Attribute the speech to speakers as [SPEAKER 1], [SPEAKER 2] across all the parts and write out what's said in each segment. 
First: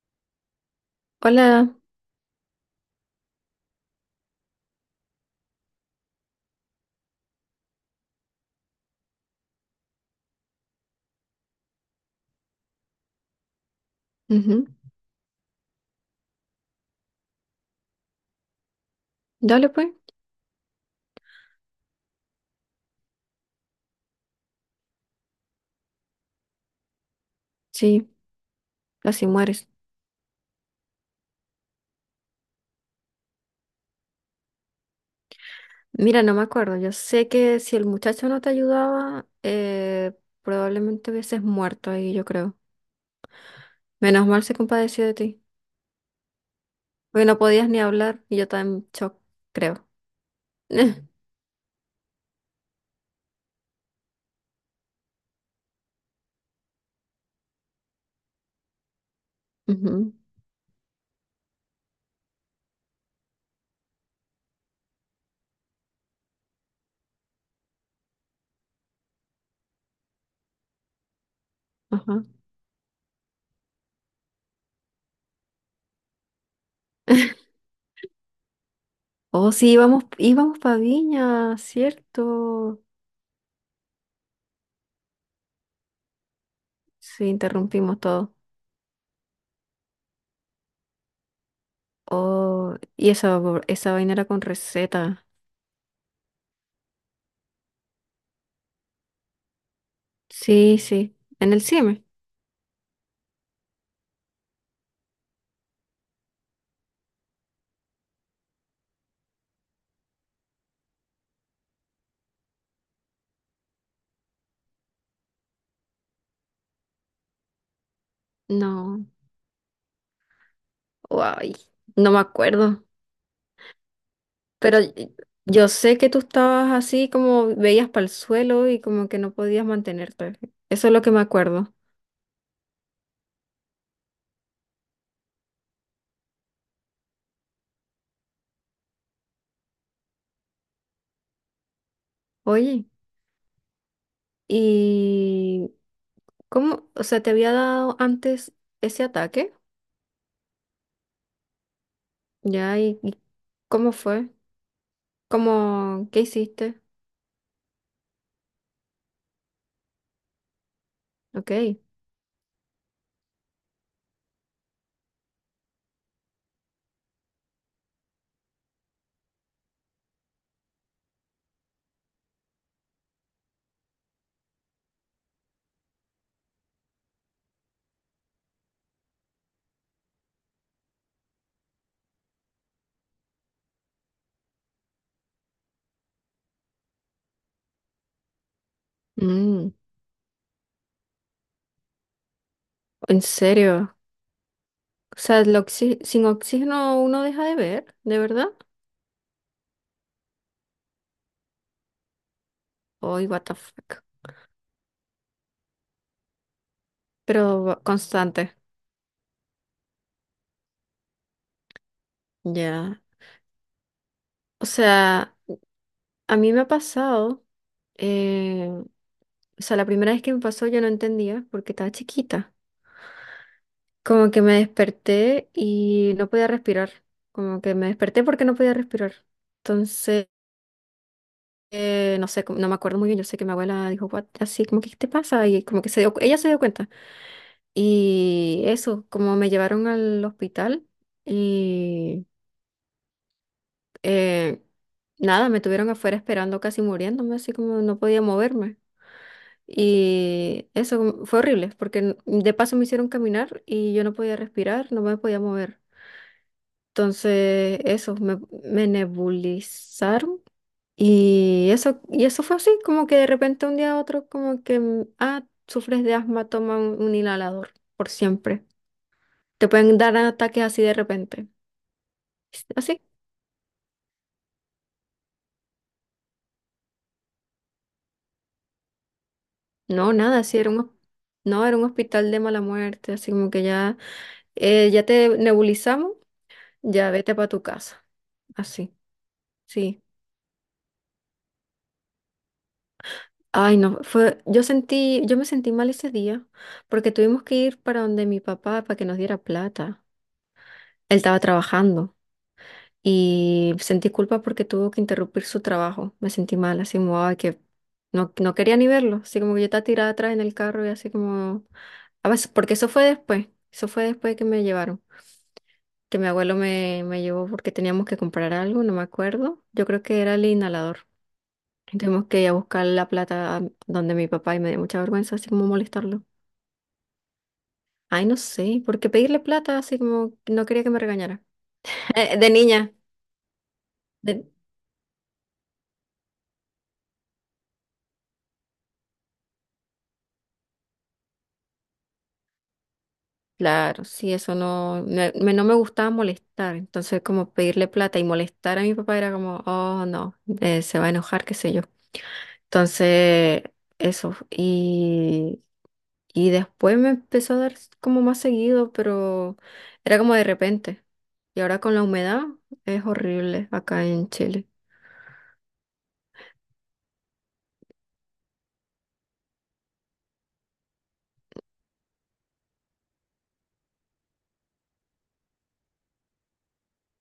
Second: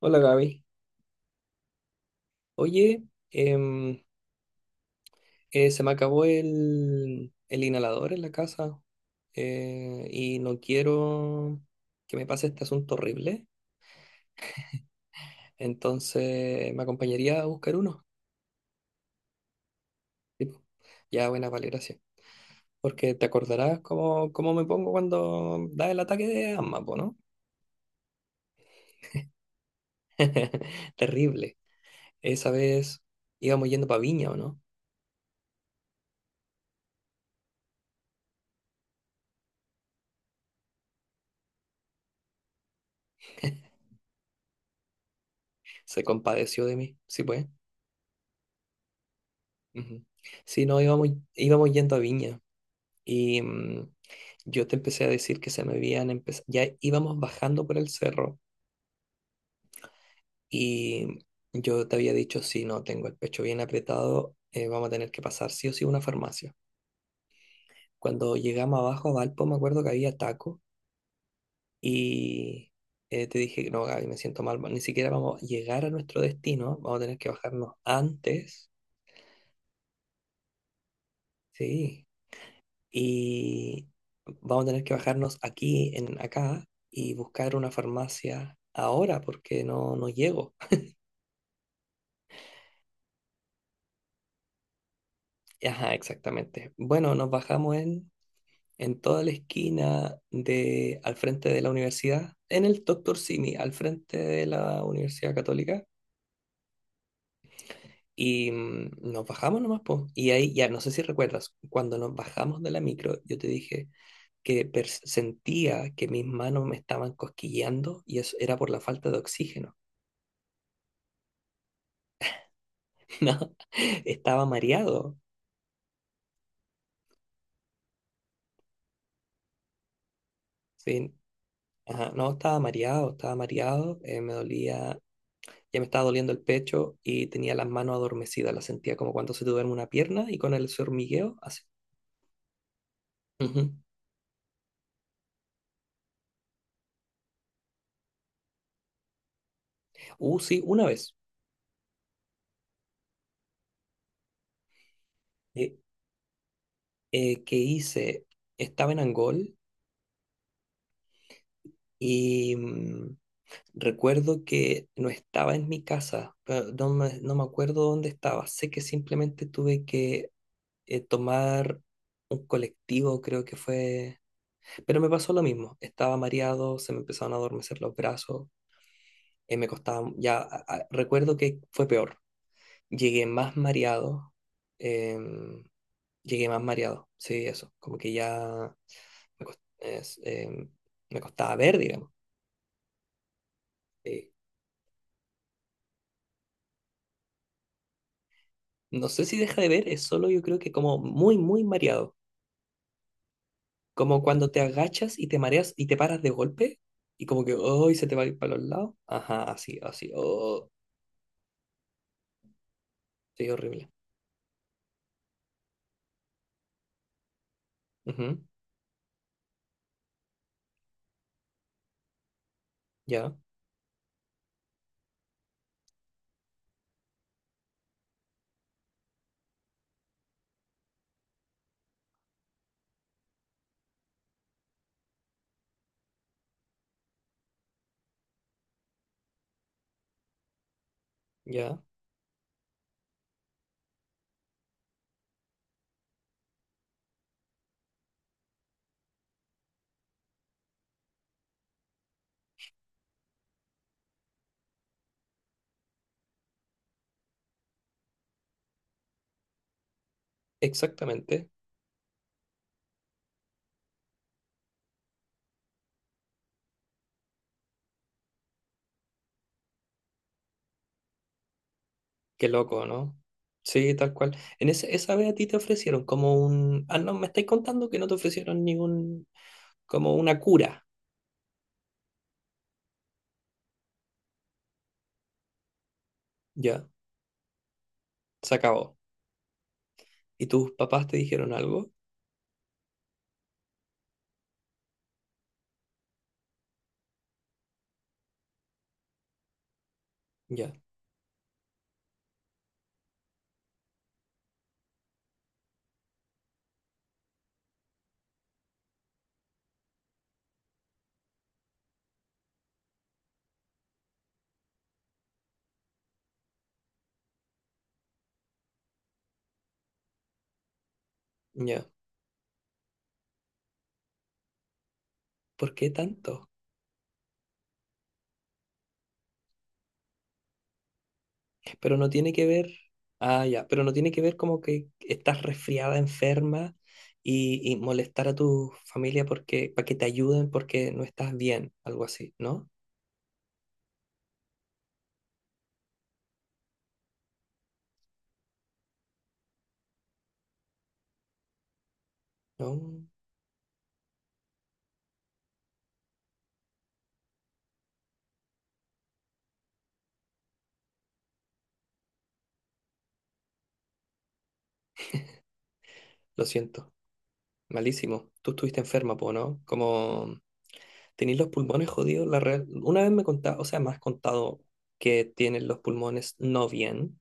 [SPEAKER 1] Hola, Gaby.
[SPEAKER 2] Hola,
[SPEAKER 1] Oye, em, se me acabó el inhalador en la casa, y no quiero que me pase este asunto horrible.
[SPEAKER 2] ujú.
[SPEAKER 1] Entonces, ¿me acompañaría a buscar uno?
[SPEAKER 2] Dale pues,
[SPEAKER 1] Tipo, ya, buena, vale, gracias. Porque te acordarás cómo me pongo cuando da el ataque de asma, po, ¿no?
[SPEAKER 2] sí, así mueres.
[SPEAKER 1] Terrible. Esa vez íbamos yendo para Viña, ¿o no?
[SPEAKER 2] Mira, no me acuerdo, yo sé que si el muchacho no te ayudaba, probablemente hubieses muerto ahí, yo creo. Menos mal se compadeció de ti,
[SPEAKER 1] Se compadeció de mí, sí,
[SPEAKER 2] porque no
[SPEAKER 1] pues.
[SPEAKER 2] podías ni hablar y yo estaba en shock, creo.
[SPEAKER 1] Ujú. Sí, no, íbamos yendo a Viña. Y yo te empecé a decir que se me habían empezado, ya íbamos bajando por el cerro
[SPEAKER 2] Ujú,
[SPEAKER 1] y yo te había dicho, si no tengo el pecho bien apretado, vamos a tener que pasar sí o sí a una farmacia. Cuando llegamos abajo a Valpo, me acuerdo que había taco
[SPEAKER 2] ajá.
[SPEAKER 1] y te dije, no, Gaby, me siento mal, ni siquiera vamos a llegar a nuestro destino, vamos a tener que bajarnos antes.
[SPEAKER 2] Oh, sí, íbamos para Viña,
[SPEAKER 1] Sí.
[SPEAKER 2] ¿cierto?
[SPEAKER 1] Y vamos a tener que bajarnos aquí, en acá, y
[SPEAKER 2] Sí,
[SPEAKER 1] buscar una
[SPEAKER 2] interrumpimos todo.
[SPEAKER 1] farmacia ahora porque no llego.
[SPEAKER 2] Oh, y esa vaina era con receta.
[SPEAKER 1] Ajá, exactamente. Bueno, nos bajamos en toda la esquina
[SPEAKER 2] Sí,
[SPEAKER 1] de, al
[SPEAKER 2] sí,
[SPEAKER 1] frente
[SPEAKER 2] en el
[SPEAKER 1] de la
[SPEAKER 2] CIME.
[SPEAKER 1] universidad, en el Doctor Simi, al frente de la Universidad Católica. Y nos bajamos nomás, po. Y ahí ya, no sé si recuerdas, cuando nos bajamos de la micro, yo te dije que sentía que mis manos me estaban cosquilleando y eso era por la
[SPEAKER 2] No.
[SPEAKER 1] falta de oxígeno.
[SPEAKER 2] Ay, no me acuerdo,
[SPEAKER 1] No, estaba
[SPEAKER 2] pero
[SPEAKER 1] mareado.
[SPEAKER 2] yo sé que tú estabas así como veías para el suelo y como que no podías mantenerte. Eso es lo que
[SPEAKER 1] Sí,
[SPEAKER 2] me acuerdo.
[SPEAKER 1] ajá, no, estaba mareado, estaba mareado. Me dolía, ya me estaba doliendo el pecho y tenía las manos adormecidas. Las sentía como cuando se te duerme una pierna y con el ese hormigueo, así.
[SPEAKER 2] Oye,
[SPEAKER 1] Ujú.
[SPEAKER 2] ¿y cómo, o sea, te había dado antes ese ataque?
[SPEAKER 1] Sí, una vez
[SPEAKER 2] ¿Ya? ¿Y cómo fue?
[SPEAKER 1] eh,
[SPEAKER 2] ¿Cómo, qué hiciste?
[SPEAKER 1] que hice, estaba en Angol
[SPEAKER 2] Ok.
[SPEAKER 1] y recuerdo que no estaba en mi casa, pero no me acuerdo dónde estaba. Sé que simplemente tuve que tomar un colectivo, creo que fue. Pero me pasó lo mismo, estaba mareado, se me empezaron a adormecer los brazos, me costaba, ya recuerdo que fue peor, llegué más mareado, em, llegué más mareado, sí, eso, como que ya me, cos-
[SPEAKER 2] Mm,
[SPEAKER 1] es, em, me costaba ver, digamos.
[SPEAKER 2] ¿en serio?
[SPEAKER 1] eh,
[SPEAKER 2] O sea, sin oxígeno uno deja de ver, ¿de verdad?
[SPEAKER 1] no sé si deja de ver, es solo yo creo que como muy, muy mareado,
[SPEAKER 2] Ay, what the fuck.
[SPEAKER 1] como cuando te agachas y te mareas y te paras de golpe y como que,
[SPEAKER 2] Pero
[SPEAKER 1] oh, se te va a ir
[SPEAKER 2] constante.
[SPEAKER 1] para los lados, ajá, así, así, oh,
[SPEAKER 2] Ya.
[SPEAKER 1] sí, horrible.
[SPEAKER 2] O sea, a mí me ha pasado,
[SPEAKER 1] Ujú,
[SPEAKER 2] eh, o sea, la primera vez que me pasó yo no entendía porque estaba chiquita.
[SPEAKER 1] ya,
[SPEAKER 2] Como que me desperté y no podía respirar. Como que me desperté porque no podía respirar. Entonces, no sé, no me acuerdo muy bien. Yo sé que mi abuela dijo, "What?", así como que, ¿qué te pasa? Y como que se dio, ella se dio cuenta. Y eso, como me llevaron al hospital
[SPEAKER 1] ya.
[SPEAKER 2] y eh, nada, me tuvieron afuera esperando casi muriéndome, así como no podía moverme. Y eso fue horrible, porque de paso me hicieron caminar y yo no podía respirar, no me podía mover. Entonces, eso, me nebulizaron.
[SPEAKER 1] Exactamente.
[SPEAKER 2] Y eso fue así, como que de repente un día a otro, como que, mm, ah, sufres de asma, toma un inhalador por siempre. Te pueden dar ataques así de repente.
[SPEAKER 1] Qué loco,
[SPEAKER 2] Así.
[SPEAKER 1] ¿no? Sí, tal cual. En esa vez a ti te ofrecieron como un... Ah, no, me estáis contando que no te ofrecieron ningún...
[SPEAKER 2] No,
[SPEAKER 1] como una
[SPEAKER 2] nada, así era
[SPEAKER 1] cura.
[SPEAKER 2] no, era un hospital de mala muerte, así como que ya, ya te nebulizamos,
[SPEAKER 1] Ya,
[SPEAKER 2] ya vete para tu casa.
[SPEAKER 1] se
[SPEAKER 2] Así,
[SPEAKER 1] acabó.
[SPEAKER 2] sí.
[SPEAKER 1] ¿Y tus papás te dijeron algo?
[SPEAKER 2] Ay, no, fue, yo sentí, yo me sentí mal ese día porque tuvimos que ir para donde mi papá para que nos diera plata.
[SPEAKER 1] Ya,
[SPEAKER 2] Él estaba trabajando y sentí culpa porque tuvo que interrumpir su trabajo. Me sentí mal, así como, ay, que no quería ni verlo, así como que yo estaba tirada atrás en el carro y así como, a veces, porque eso fue después que me llevaron, que mi abuelo me llevó porque teníamos que comprar algo, no me acuerdo, yo creo que era el inhalador.
[SPEAKER 1] ya.
[SPEAKER 2] Y tuvimos que ir a buscar la plata a donde mi papá y me dio mucha vergüenza así como
[SPEAKER 1] ¿Por qué
[SPEAKER 2] molestarlo.
[SPEAKER 1] tanto?
[SPEAKER 2] Ay, no sé, porque pedirle plata así como que no quería que me regañara.
[SPEAKER 1] Pero no tiene que
[SPEAKER 2] De
[SPEAKER 1] ver...
[SPEAKER 2] niña.
[SPEAKER 1] Ah, ya, pero no tiene que ver
[SPEAKER 2] de-
[SPEAKER 1] como que estás resfriada, enferma y molestar a tu familia porque, para que te ayuden porque no estás bien, algo así, ¿no?
[SPEAKER 2] Claro, sí, eso no, no me gustaba molestar. Entonces, como pedirle plata y molestar a mi papá era como, oh, no, se va a enojar, qué sé yo.
[SPEAKER 1] No,
[SPEAKER 2] Entonces, eso. Y después me empezó a dar como más seguido, pero era como de repente. Y ahora con la humedad es horrible acá en Chile.
[SPEAKER 1] lo siento. Malísimo. Tú estuviste enferma, po, ¿no? Como tenéis los pulmones jodidos, la real... Una vez me contaste, o sea, me has contado que tienes los pulmones no bien,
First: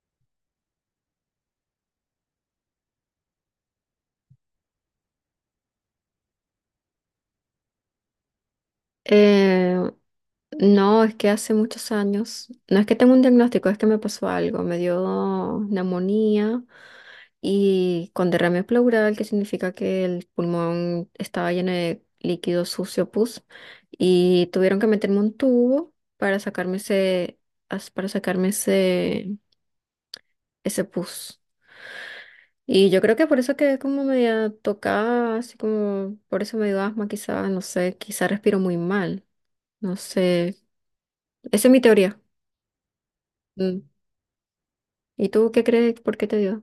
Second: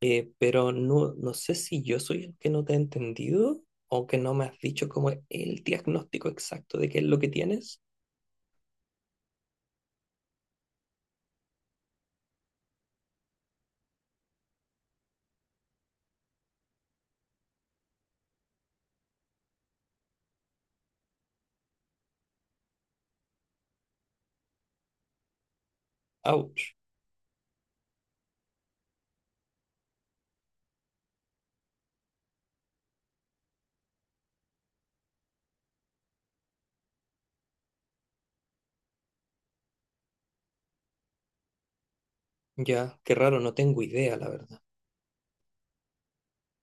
[SPEAKER 1] pero no, no sé si yo soy el que no te he entendido o que no me has dicho como el diagnóstico exacto de qué es lo que tienes.
[SPEAKER 2] Eh, no, es que hace muchos años, no es que tengo un diagnóstico, es que me pasó algo, me dio neumonía y con derrame pleural, que significa que el pulmón estaba lleno de líquido sucio, pus, y tuvieron que meterme un tubo para
[SPEAKER 1] Ouch.
[SPEAKER 2] sacarme para sacarme ese pus. Y yo creo que por eso quedé como media tocada, así como, por eso me dio asma, quizá, no sé, quizá respiro muy mal, no sé, esa es mi teoría.
[SPEAKER 1] Ya, qué raro, no
[SPEAKER 2] Mm.
[SPEAKER 1] tengo idea, la verdad.
[SPEAKER 2] ¿Y tú qué crees? ¿Por qué te dio?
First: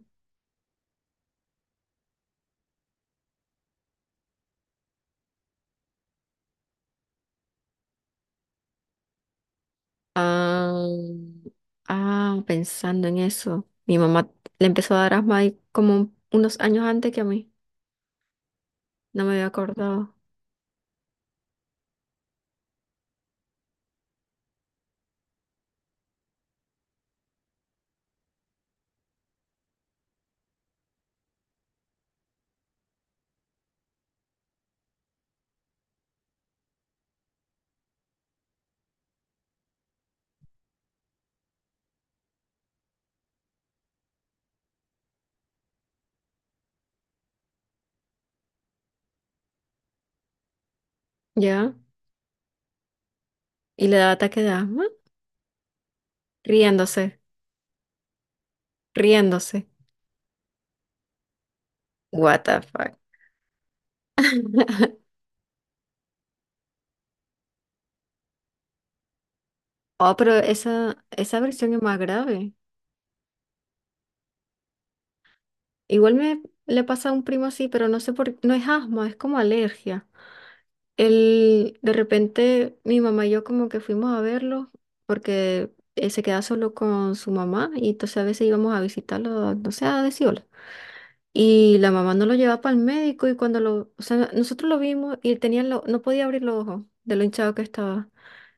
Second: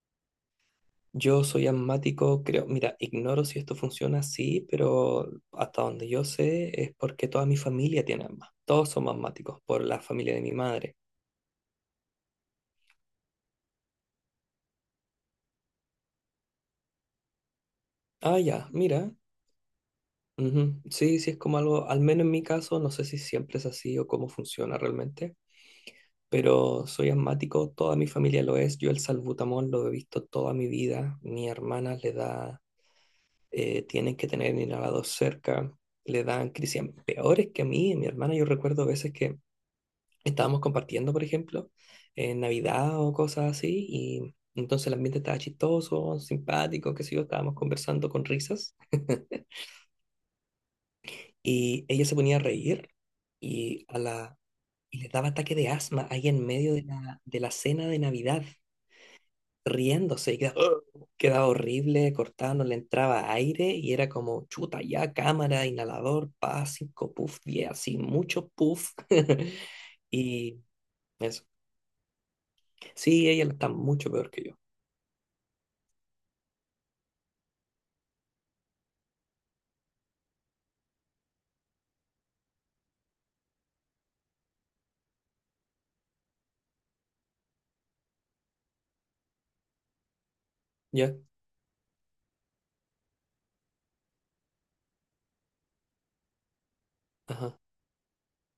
[SPEAKER 1] Yo soy asmático, creo, mira, ignoro si esto funciona así, pero hasta donde yo sé es porque toda mi familia tiene asma. Todos somos asmáticos por la familia de mi
[SPEAKER 2] Ah,
[SPEAKER 1] madre.
[SPEAKER 2] ah, pensando en eso. Mi mamá le empezó a dar asma ahí como unos años antes que a mí.
[SPEAKER 1] Ah, ya, mira.
[SPEAKER 2] No me había acordado.
[SPEAKER 1] Ujú, sí, sí, es como algo, al menos en mi caso, no sé si siempre es así o cómo funciona realmente, pero soy asmático, toda mi familia lo es. Yo el salbutamol lo he visto toda mi vida. Mi hermana le da, tienen que tener inhalador cerca, le dan crisis peores que a mí. Mi hermana, yo recuerdo veces que estábamos compartiendo, por ejemplo, en Navidad o cosas así, y entonces el ambiente estaba chistoso, simpático, qué sé yo, estábamos conversando con risas,
[SPEAKER 2] ¿Ya?
[SPEAKER 1] y ella se ponía a reír y,
[SPEAKER 2] Y
[SPEAKER 1] a
[SPEAKER 2] le da
[SPEAKER 1] la,
[SPEAKER 2] ataque de asma.
[SPEAKER 1] y le daba ataque de asma ahí en medio de
[SPEAKER 2] Riéndose,
[SPEAKER 1] de la cena de Navidad,
[SPEAKER 2] riéndose.
[SPEAKER 1] riéndose, y quedaba, "Ugh", quedaba horrible,
[SPEAKER 2] What
[SPEAKER 1] cortado,
[SPEAKER 2] the
[SPEAKER 1] no le
[SPEAKER 2] fuck.
[SPEAKER 1] entraba aire, y era como chuta, ya, cámara, inhalador, pa, cinco, puff, diez, así, mucho puff.
[SPEAKER 2] Oh, pero
[SPEAKER 1] Y
[SPEAKER 2] esa
[SPEAKER 1] eso.
[SPEAKER 2] versión es más grave.
[SPEAKER 1] Sí, ella está mucho peor que yo.
[SPEAKER 2] Igual me le pasa a un primo así, pero no sé por qué. No es asma, es como alergia. De repente mi mamá y yo como que fuimos a verlo porque se queda solo con su mamá y entonces a veces íbamos a visitarlo, no sé, a decir hola.
[SPEAKER 1] ¿Ya?
[SPEAKER 2] Y la mamá no lo llevaba para el médico y o sea, nosotros lo vimos y él tenía no podía abrir los ojos de lo hinchado
[SPEAKER 1] Ajá,
[SPEAKER 2] que estaba.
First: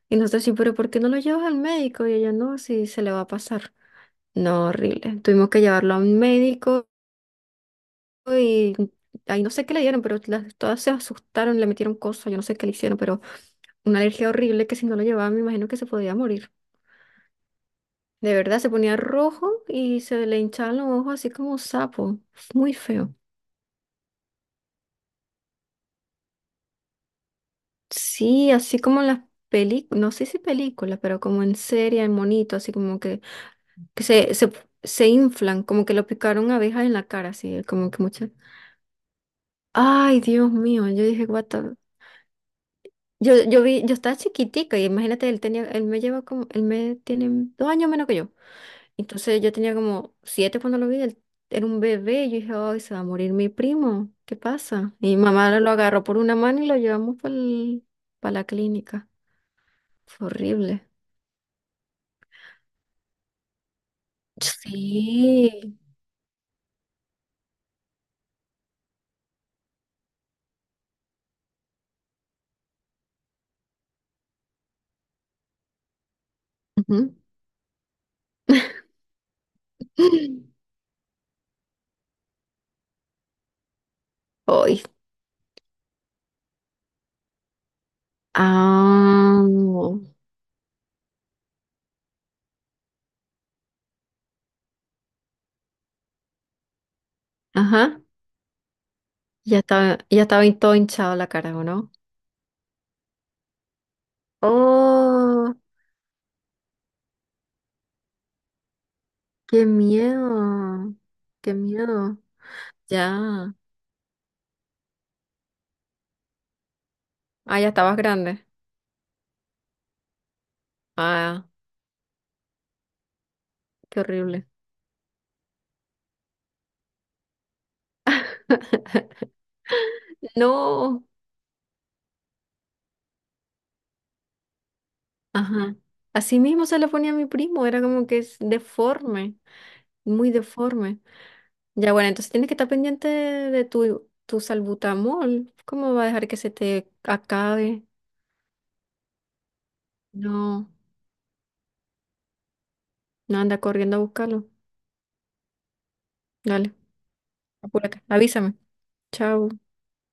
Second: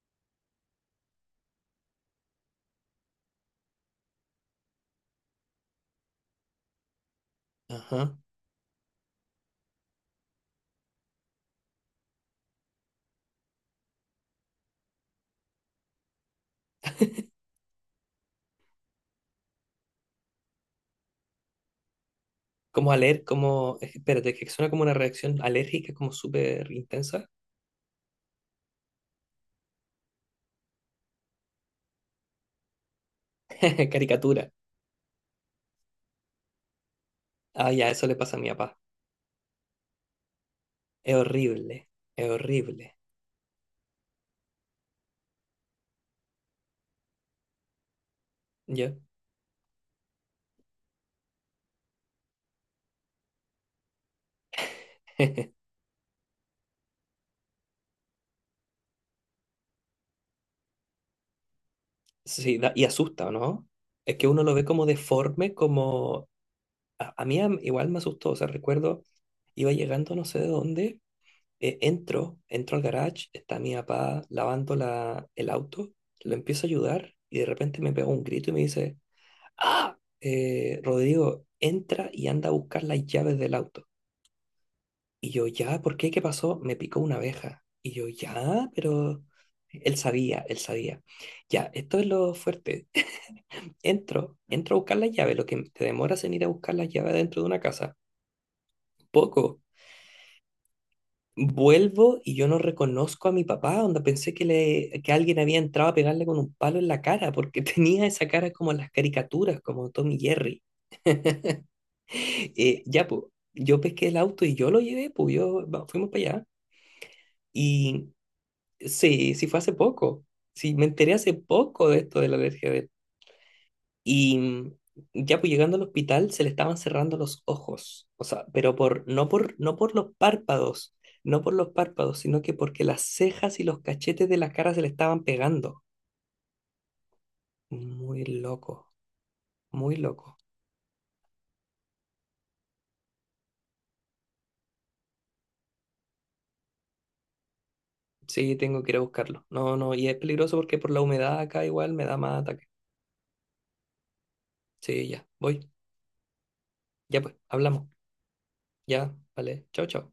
[SPEAKER 2] Y nosotros decimos, pero ¿por qué no lo llevas al médico? Y ella no, si se le va a pasar. No, horrible. Tuvimos que llevarlo a un médico
[SPEAKER 1] ajá.
[SPEAKER 2] y ahí no sé qué le dieron, pero las, todas se asustaron, le metieron cosas, yo no sé qué le hicieron, pero una alergia horrible que si no lo llevaba me imagino que se podía morir. De verdad, se ponía rojo y se le hinchaban los ojos así como un sapo. Muy
[SPEAKER 1] Como
[SPEAKER 2] feo.
[SPEAKER 1] espérate, que suena como una reacción alérgica, como súper intensa.
[SPEAKER 2] Sí, así como en las películas, no sé si películas, pero como en serie, en monito, así como que, que se,
[SPEAKER 1] Caricatura.
[SPEAKER 2] se, se inflan, como que lo picaron abejas en la cara, así,
[SPEAKER 1] Ah, ya,
[SPEAKER 2] como que
[SPEAKER 1] eso le
[SPEAKER 2] muchas.
[SPEAKER 1] pasa a mi papá.
[SPEAKER 2] Ay, Dios mío, yo
[SPEAKER 1] Es
[SPEAKER 2] dije, what the-
[SPEAKER 1] horrible, es horrible.
[SPEAKER 2] Yo vi, yo estaba chiquitica y imagínate, él me lleva como, él me tiene dos años menos que yo.
[SPEAKER 1] ¿Ya?
[SPEAKER 2] Entonces yo tenía como siete cuando lo vi, él era un bebé y yo dije, ay, se va a morir mi primo, ¿qué pasa? Y mi mamá lo agarró por una mano y lo llevamos para la clínica. Fue horrible.
[SPEAKER 1] Sí, y asusta, ¿no? Es que uno lo ve como
[SPEAKER 2] Sí.
[SPEAKER 1] deforme, como... A mí igual me asustó, o sea, recuerdo, iba llegando no sé de dónde, entro al garage, está mi papá lavando el auto, lo empiezo a
[SPEAKER 2] Ujú.
[SPEAKER 1] ayudar y de repente me pega un grito y me dice... ¡Ah! Rodrigo, entra y anda a buscar las llaves del auto.
[SPEAKER 2] Hoy.
[SPEAKER 1] Y yo, ya, ¿por qué? ¿Qué pasó? Me picó una abeja. Y yo, ya, pero
[SPEAKER 2] Ah,
[SPEAKER 1] él sabía, él sabía. Ya, esto es lo fuerte. Entro a buscar las llaves, lo que te demoras en ir a buscar las llaves dentro de una casa.
[SPEAKER 2] ajá.
[SPEAKER 1] Poco.
[SPEAKER 2] Ya estaba todo hinchado la cara, ¿o no?
[SPEAKER 1] Vuelvo y yo no reconozco a mi papá, onda pensé que, le, que alguien
[SPEAKER 2] Oh,
[SPEAKER 1] había entrado a pegarle con un palo en la cara, porque tenía esa cara como en las caricaturas,
[SPEAKER 2] qué
[SPEAKER 1] como Tommy Jerry.
[SPEAKER 2] miedo, qué miedo.
[SPEAKER 1] Ya, pues,
[SPEAKER 2] Ya.
[SPEAKER 1] yo pesqué el auto y yo lo llevé, pues, fuimos para allá.
[SPEAKER 2] Ah, ya estabas
[SPEAKER 1] Y
[SPEAKER 2] grande.
[SPEAKER 1] sí, sí fue hace poco. Sí, me enteré hace
[SPEAKER 2] Ah,
[SPEAKER 1] poco de esto de la alergia de él.
[SPEAKER 2] qué
[SPEAKER 1] Y
[SPEAKER 2] horrible.
[SPEAKER 1] ya, pues, llegando al hospital se le estaban cerrando los ojos. O sea, pero por, no por los párpados,
[SPEAKER 2] No.
[SPEAKER 1] no por los párpados, sino que porque las cejas y los cachetes de la cara se le estaban
[SPEAKER 2] Ajá.
[SPEAKER 1] pegando.
[SPEAKER 2] Así mismo se lo ponía a mi primo, era como que
[SPEAKER 1] Muy
[SPEAKER 2] es
[SPEAKER 1] loco,
[SPEAKER 2] deforme,
[SPEAKER 1] muy
[SPEAKER 2] muy
[SPEAKER 1] loco.
[SPEAKER 2] deforme. Ya, bueno, entonces tienes que estar pendiente de tu salbutamol. ¿Cómo va a dejar que se te acabe?
[SPEAKER 1] Sí, tengo que ir a buscarlo. No, no, y es peligroso
[SPEAKER 2] No,
[SPEAKER 1] porque por la humedad acá igual me da más ataque.
[SPEAKER 2] no anda corriendo a buscarlo.
[SPEAKER 1] Sí, ya, voy.
[SPEAKER 2] Dale,
[SPEAKER 1] Ya pues, hablamos.
[SPEAKER 2] apúrate. Avísame.
[SPEAKER 1] Ya,
[SPEAKER 2] Chao.
[SPEAKER 1] vale. Chao, chao.